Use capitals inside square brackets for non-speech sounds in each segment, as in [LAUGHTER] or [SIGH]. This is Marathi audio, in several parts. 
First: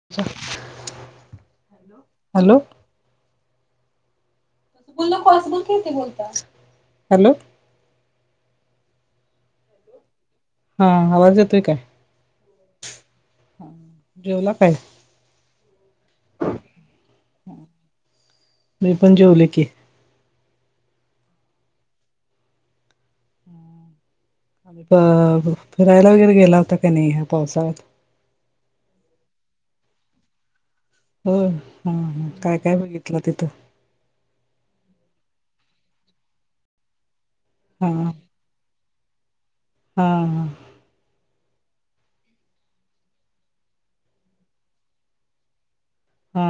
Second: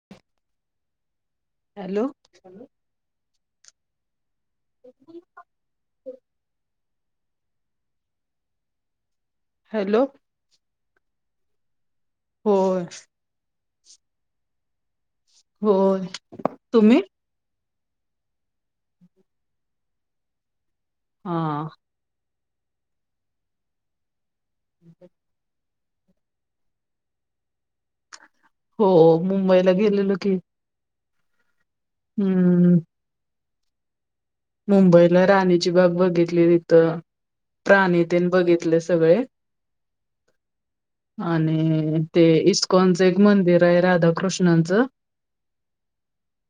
[UNINTELLIGIBLE] हॅलो [UNINTELLIGIBLE] हॅलो [UNINTELLIGIBLE] हॅलो [UNINTELLIGIBLE] हा आवाज येतोय काय... होय... जेवला काय... होय तुम्ही... मी पण जेवले की.. हा.... अ मग फिरायला वगैरे गेला होता का नाही ह्या पावसाळ्यात.... हो मुंबईला गेलेलो की.... हो हम काय काय हम्म बघितलं तिथं... मुंबईला राणीची बाग बघितली तिथं हा हा प्राणितेन बघितले सगळे... हा.... आणि ते इस्कॉनचं एक मंदिर आहे राधाकृष्णचं... हा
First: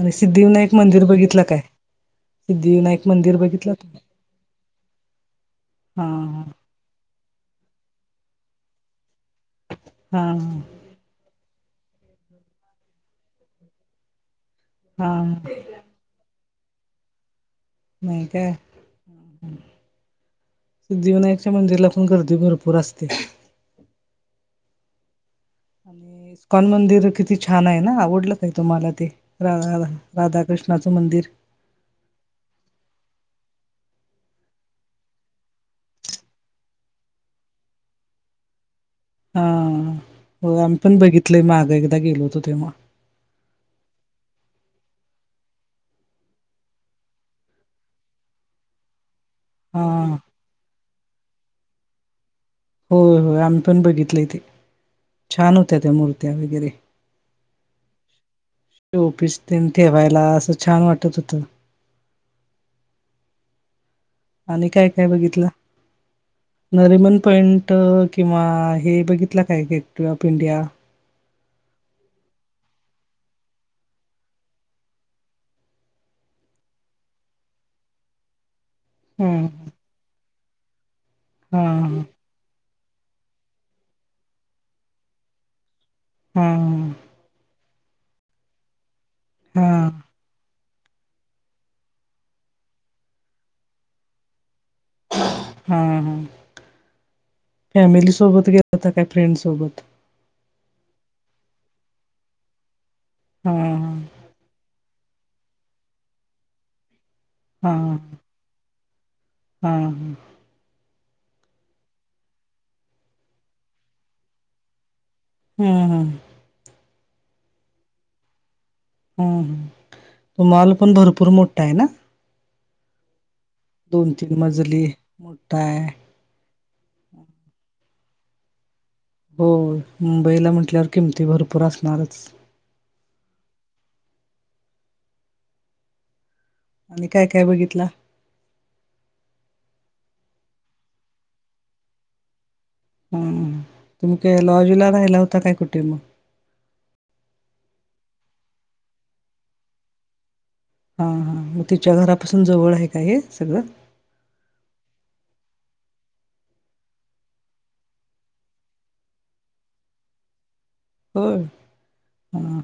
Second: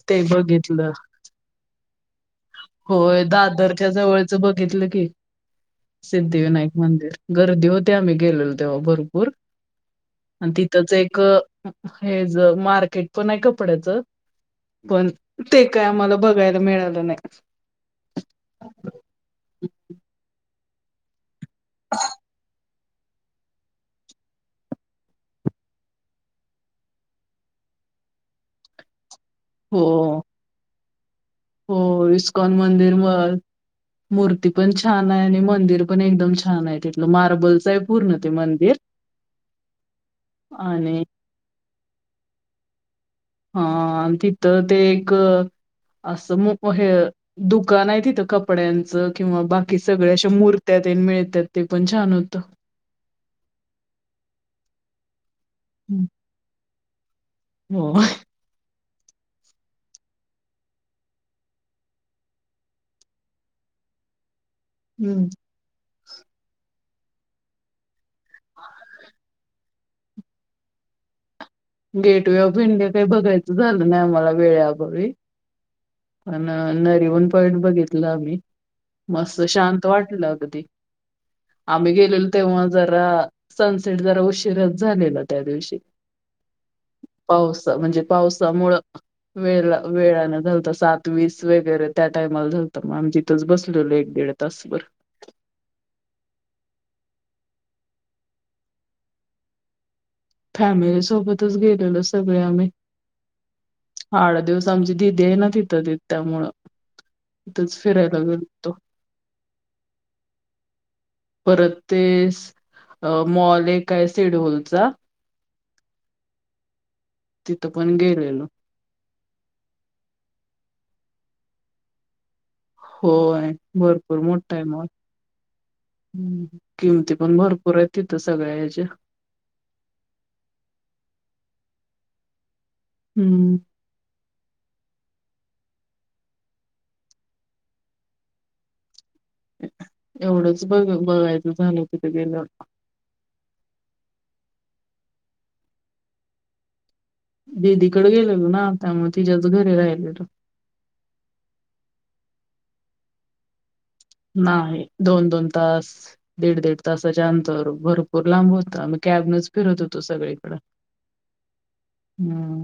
आणि सिद्धिविनायक बघितलं मंदिर बघितलं काय.... सिद्धिविनायक होय मंदिर बघितलं तू दादरच्या जवळचं बघितलं की हा हा सिद्धिविनायक.... मंदिर गर्दी होते आम्ही गेलेलो तेव्हा भरपूर हा आणि हा तिथंच एक..... हे ज मार्केट पण आहे कपड्याच पण हा ते.... काय आम्हाला बघायला मिळालं नाही.... होय का.... सिद्धिविनायकच्या मंदिरला पण गर्दी भरपूर असते.... आणि इकॉन मंदिर किती छान आहे ना आवडलं काही तुम्हाला ते रा हो राधाकृष्ण.... नाचं मंदिर.... हो इस्कॉन मंदिर मग.... मूर्ती पण छान आहे आणि मंदिर पण एकदम छान आहे तिथलं मार्बलचं आहे पूर्ण ते मंदिर..... हा हो आम्ही पण आणि बघितलय मागं एकदा गेलो होतो तेव्हा..... ह आणि तिथं ते एक..... असं हे दुकान आहे तिथं कपड्यांचं किंवा बाकी..... की हा सगळ्या अशा मूर्त्यात मिळतात ते पण छान होतं.... हो होय आम्ही पण बघितले तेे छान होत्या त्या हम्म. मूर्त्या वगैरे... हो.... टोपीस तेन ठेवायला असं छान वाटत होतं.... आणि काय काय हम्म बघितलं..... नरीमन पॉइंट किंवा हे बघितलं काय gate of India..... gateway of India काही बघायचं झालं नाही आम्हाला वेळ अभावी.... पण नरिमन पॉईंट बघितलं आम्ही मस्त हम्म शांत वाटलं अगदी..... हा आम्ही गेलेलो तेव्हा जरा सनसेट जरा उशीिरच झालेला त्या दिवशी... हा.... पावसा म्हणजे पावसामुळं वे हा हा वेळनें घलत..... सात वीस वगैरे त्या टायमाला झा होतं मग आम् तिथंच बसलेलो एक दीड तास वर..... हा हा फॅमिली सोबत गेला होता का फ्रेंड सोबत..... फॅमिली सोबतच गेलेल सगळे आम्ही..... हा.... हा आड दिवस आमची दिीदी आहे ना तिथं तथ त्यामुळं तिथंच फिरायला गेलतो.... हम ह.... परत ते मॉल एक आहे सेडवलचा.... हम्म हम..... तिथं पण गेलोलो.... हम मॉल पण भरपूर मोठा आहे ना.... होय.... दोन भरपूर तीन मोठा आहे मजली मॉल. मोठाय.... किमती पण भरपूर आहे तिथं सगळ्या ह्याच्या.... हो मुंबईला म्हटल्यावर किमती भरपूर असणारच. हम्म. आणि काय काय बघितला. एवढंच बघ बघायचं झालं तिथ गेलं. हा तुमकय लॉज ला राहिला होता काय कुठें मग दिदीकडे गेलेल ना त्यामुळे तिच्याच घरी राहिलेल. हा हा मग तिच्या घरापासून जवळ आहे काय हे सगळं. नाही दोन दोन तास दीड दीड तासाच्या अंतर भरपूर लांब होता मग कॅब नच फिरत होतो सगळीकडं. हो ह.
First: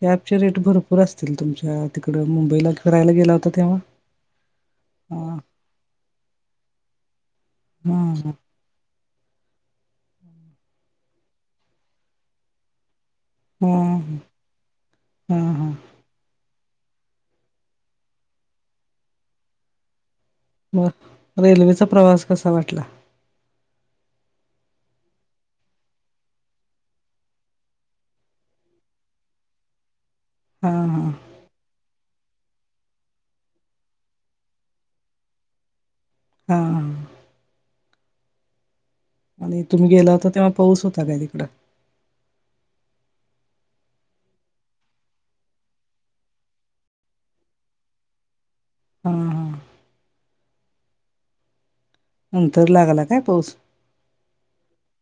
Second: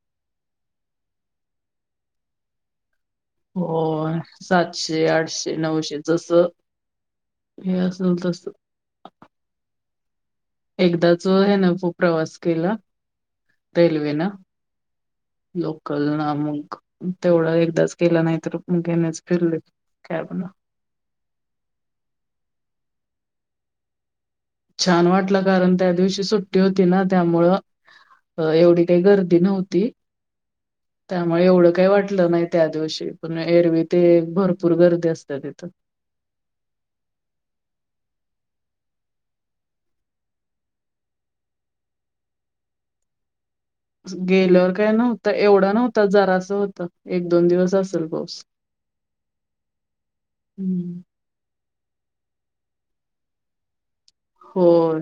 कॅबचे रेट भरपूर असतील तुमच्या तिकडं मुंबईला किरायला गेला. हो तेव्हा सातशे हा आठशे नऊशे जसं. हे हा असल हा तस. एकदाच आहे ना प्रवास केला हा रेल्वेन [UNINTELLIGIBLE] लोकल ना मग तेवढा एकदाच गेला नाही तर मग घेणेच फिरले. कर ब ना. ब रेल्वेचा प्रवास कसा वाटला. छान वाटलं कारण त्या दिवशी सुट्टी होती ना त्यामुळ. अ एवढी काही गर्दी नव्हती. हा हा. त्यामुळे एवढं काही वाटलं नाही त्या दिवशी पण एरवी ते भरपूर गर्दी असते तिथं. हा. आणि तुम्ही गेला होता तेव्हा पाऊस होता काय तिकड. गेल्यावर काय नव्हत एवढ नव्हत जरास होत एक दोन दिवस असेल पाऊस. हा. हम्म. नंतर लागला काय पाऊस? होय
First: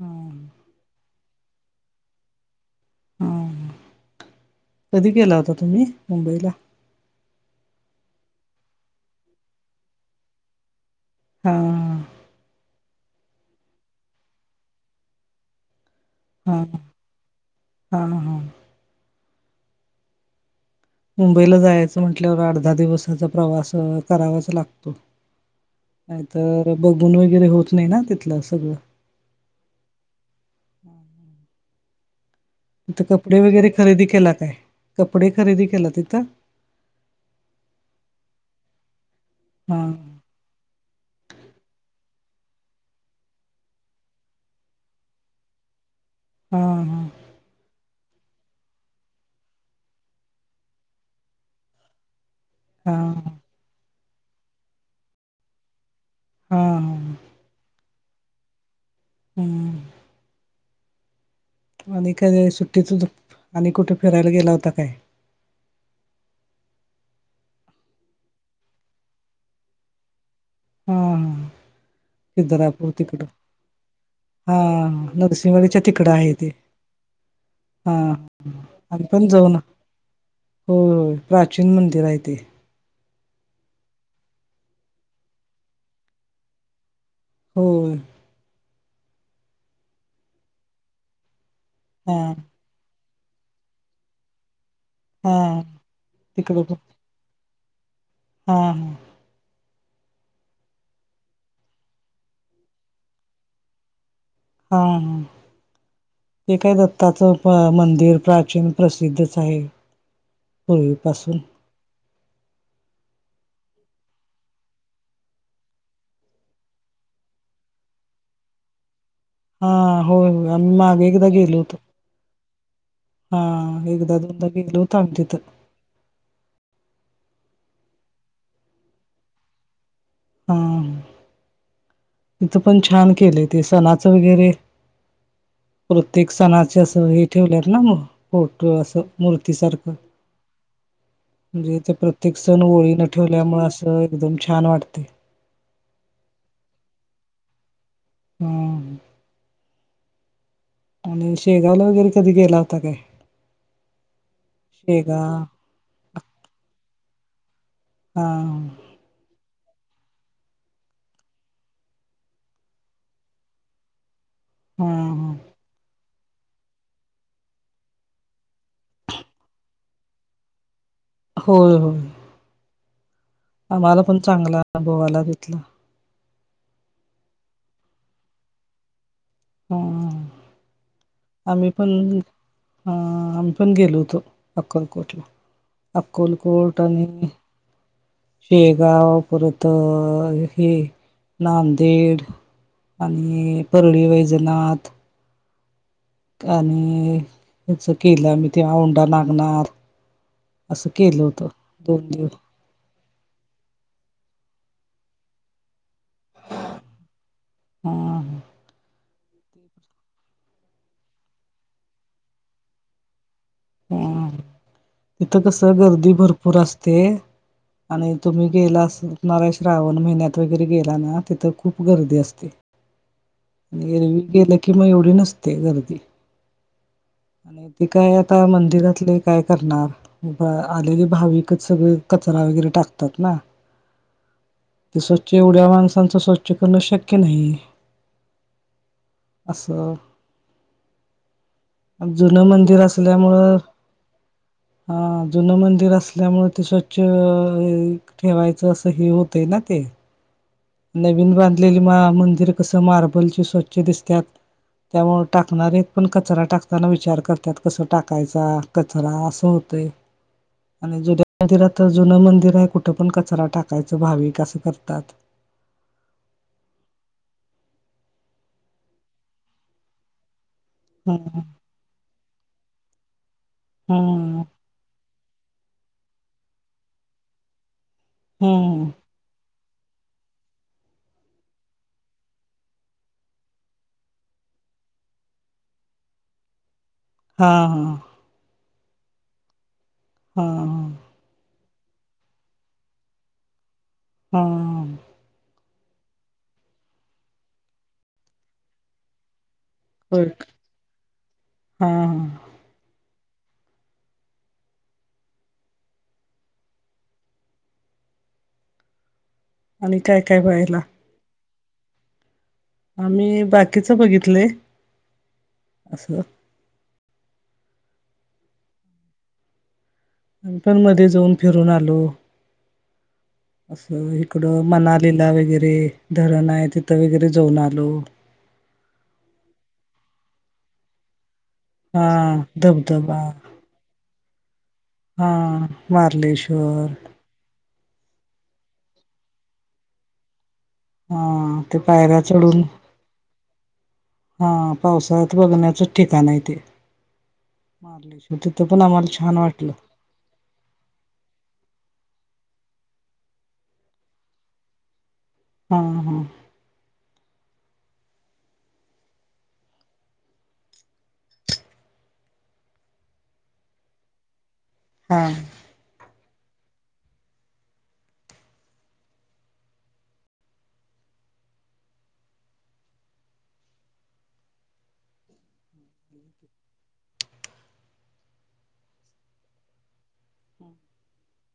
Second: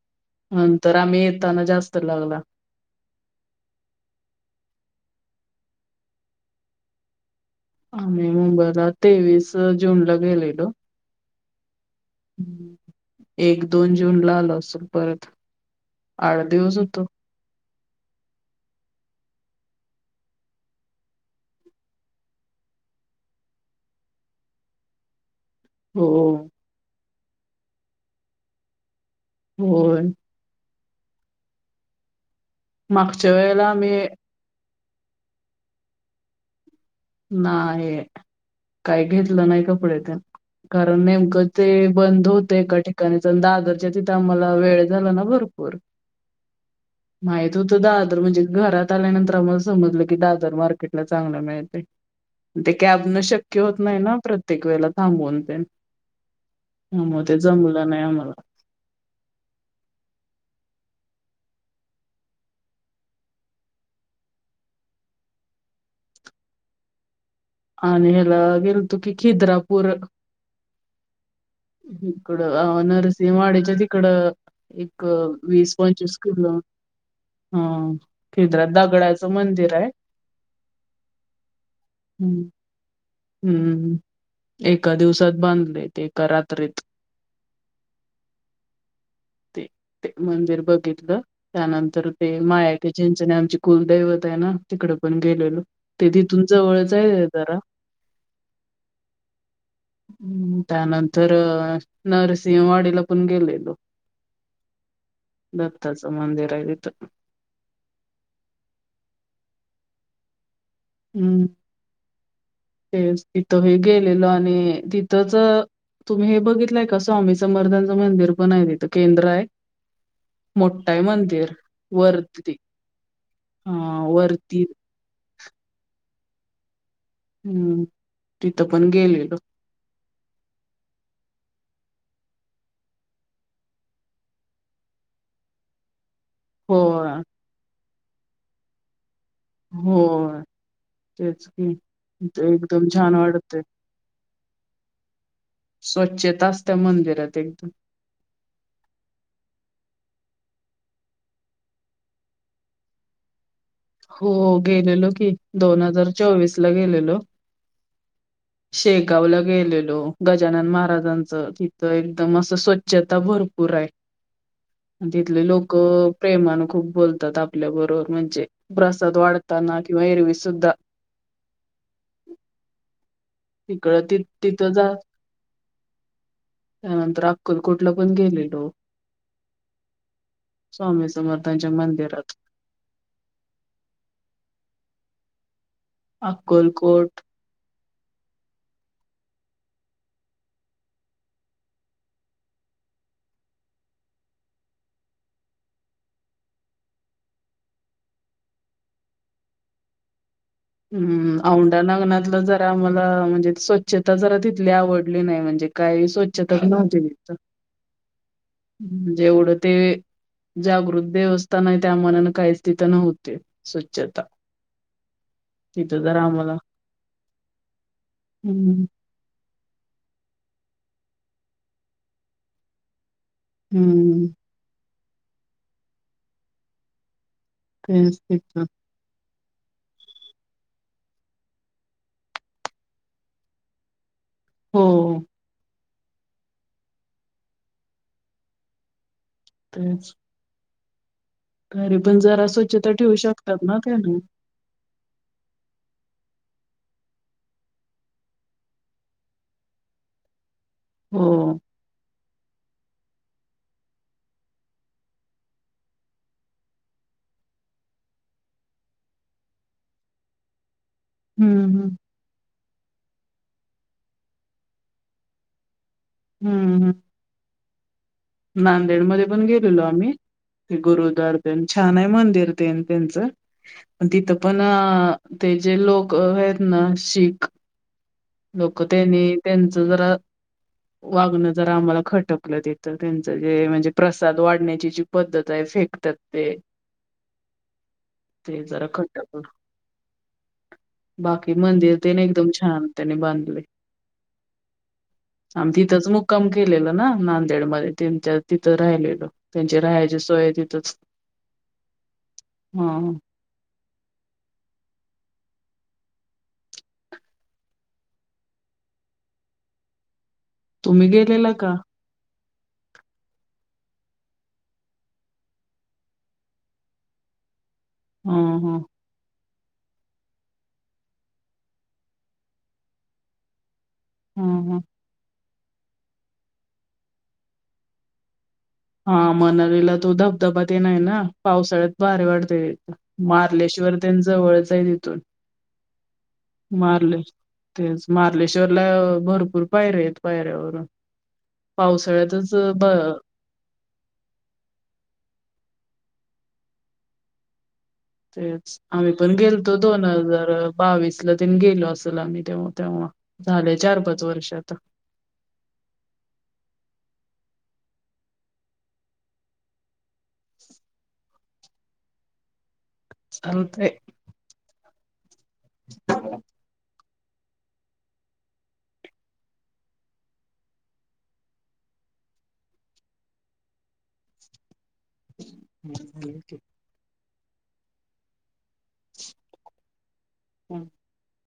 हा नंतर आम्ही येताना जास्त लागला. ह कधी केला होता तुम्ही मुंबईला आम्ही मुंबईला तेवीस जूनला गेलेलो. हा. एक दोन जून ला आल असल परत आठ हा दिवस होतो. हा हा. मुंबईला जायचं म्हटल्यावर अर्धा दिवसाचा प्रवास करावाच लागतो. हो नाहीतर बघून वगैरे होत नाही ना तिथल सगळ. होय. थ मागच्या कपडे वेळेला वगैरे खरेदी आम्ही केला काय?, कपडे खरेदी केला तिथं. नाहीय काय घेतल नाही हा कपडे ते. कारण नेमकं ते बंद होत एका ठिकाणी तर दादरच्या तिथे आम्हाला वेळ झाला ना भरपूर. हा माहित होत दहादर म्हणजे घरात आल्यानंतर आम्हाला समजल की दादर मार्केटला चांगला मिळतय. ते हा कॅब न हा शक्य होत नाही ना प्रत्येक वेळेला थांबून ते. हा ह मग ते जमल नाही आम्हाला. हम्. आणि काय सुट्टीतूतून आणि कुठे फिरायला गेला होता काय? आणि ह्याला गेलतो की खिद्रापूर. हाहा. हकड अ नरसिवाड्याच्या तिकड. हा एक वीस- नरसिंहवाडीच्या तिकडं पंचवीस आहे ते किलो. हम हा तिथ आम्ही दगडाच पण जाऊ ना मंदिर आहे. होय प्राचीन मंदिर आहे ते. हम्म हम्म, एका दिवसात बांधले ते एका रात्रीत. होय. ते ते मंदिर बघितलं त्यानंतर हा ते माय ते चिचण्याची आमचे कुलदैवत आहे ना तिकड पण हा गेलेलो ते तिथुन तिकडं पण जवळच आहे जरा. हा. हम्म, त्यानंतर नरसिंहवाडीला पण गेलेलो. हा, ह, ह दत्ताचं मंदिर आहे तिथे तिथं दत्ताच प मंदिर प्राचीन प्रसिद्धच आहे. पूर्वीपासून हम्म. [INAUDIBLE] ते तिथंही गेलेलो आणि तिथंच तुम्ही हे बघितलंय का स्वामी समर्थांच मंदिर पण आहे तिथं केंद्र आहे. हा, हो, हो आम्ही मोठं आहे मागे एकदा मंदिर गेलो होतो. वरती हा एक, दोनदा गेलो होतो आम्ही तिथ. हम्म तिथं पण गेलेलो. हा. तिथ पण छान केलंय ते सणाच वगैरे प्रत्येक सणाचे अस हो हे ठेवले ना फोटो अस मूर्ती सारख. हो तेच की म्हणजे ते प्रत्येक ते सण एकदम ओळी न छान वाटतंय ठेवल्यामुळे असं एकदम छान वाटते. स्वच्छता असत मंदिरात एकदम. हम्म. आणि शेगांवला वगैरे कधी गेला होता काय? हो गेलेलो की, शेगाव दोन हजार चोवीसला गेलेलो. हां. शेगांवला गेलेलो. गजानन महाराजांचं तिथं एकदम असं स्वच्छता भरपूर आहे. [INAUDIBLE] तिथले लोक प्रेमान खूप बोलतात आपल्याबरोबर म्हणजे प्रसाद वाढताना किंवा एरवीसुद्धा. हो, हो. तकड ति चांगला तिथ जा अनुभव आला तिथला त्यानंतर अक्कलकोटला पण गेलेलो हा स्वामी समर्थ आम्ही पण अं आम्ही पण गेलो होतो अक्कनकोटला अक्कलकोट आणि शेगांव परत, हे नांदेड आणि परळी-वैजनाथ. आणि ह्याचं केलं आम्ही ते औंढा-नागनाथ. हम्म दोन दिवस औंढा-नागनाथला जरा आम्हाला म्हणजे स्वच्छता जरा तिथली आवडली नाही म्हणजे काही स्वच्छताच नव्हती तिथं. हा जेवढं ते जागृत देवस्थान आहे त्या मानानं काहीच तिथं नव्ह तीच स्वचछता. हा तिथं कस गर्दी आम्हाला भरपूर असते आणि तुम्ही गेला हम्म अस णार श्रावण महिन्यात वगैरे गेला ना, तिथं खूप गर्दी असते. आणि एरवी हम्म गेलं की, मग एवढी नसते गर्दी बाकी काय तेच तिथं गावातले काय करणार आलेले भाविकच सगळे कचरा वगैरे टाकतात ना. हो [INAUDIBLE] ते स्वच्छ एवढ्या माणसांचं स्वच्छ करण शक्य नाही. असं. तरी पण जरा स्वच्छता ठेवू असल्यांमुळं शकतात ना त्याने हां जुनं मंदिर असल्यांमुळे ते स्वंच्छ ठेवायचं असं हे होतंय नां ते. हो नवीन बांधलेली मां-मंदिर कसं मार्बलची स्वंच्छ दिसतांत. त्यांमुळं टाकणांरे पणं कचरां टाकतांना विचारं करतांत. कसं टाकायंचा कचरां असं होतंय. [UNINTELLIGIBLE] आणि जुन्यां हम्म मंदिरांत तरं हम्म. जुनं मंदिरं आहे कुठं पणं कचरां टाकायचं भाविक असं करतांत. हम्मं हम्मं. नांदेडमंध्ये पणं गेलेलो आम्हीं ते ह गुरुद्वार तेन छांन आहे मंदिर तेन त्यांचं पणं तिथं ह पणं ते जे लोकं आहेतं नां शीखं लोकं ह त्यांनी त्यांचं जरां वागणं जरां आम्हांला खटकलं ते. तरं त्यांच जे म्हणजे प्रसांद वाढण्यांची जी पद्धतं आहे, फेकतांत ते. हां हां. ते जरां खटकलं. हां.. बांकी मंदिरं तेनी एकदंम छांन त्यांनीं बांधलंय. हां. आम्हीं तिथंच मुक्कांम केलेला नां नांदेड मंध्यें त्यांच्यांत तिथं राहिलेलो. त्यांच्यां राहांयची होय सोय तिथंचं हा हा हं. हं आणि कायं कायं बघीतलां मी गेलेलं कां आम्हीं बांकीचं बघितलंय असं. हम्मं हम्मं मी पणं मंध्यें जाऊंन फिरूंन आलो. असं हा इकडं हा. मनांलीला वगैरें धरणं आहे तिथं वगैरें जाऊंन आलो. हां मनांलीला तो धबधबां तेन हांय नां पावसाळ्यांत हा भारी वाटतं तीत धबधबा मांत कलेश्वर तेनं जवळचं हांय की. हां मारलेश्वर तेचं मार्लेश्वरलां भरंपूर पायऱ्यां आहेत पायऱ्यांवरून हां त्यां पायऱ्यां चढूंन हां पावसाळ्यांत बघण्यांचंच ठिकाणं आहे ते. मार्लेश्वर तिथं तेचं पण आम्हीं आम्हाला पणं छान वाटलं गेलतो दोन हजारांत बावीस लां तीनं गेलो असेल आम्हीं तेंव्हा तेंव्हा झाले चार पांच वर्षा आतां. हं हं चालतंय. हां. ह [UNINTELLIGIBLE] हम्. [UNINTELLIGIBLE] हम्मं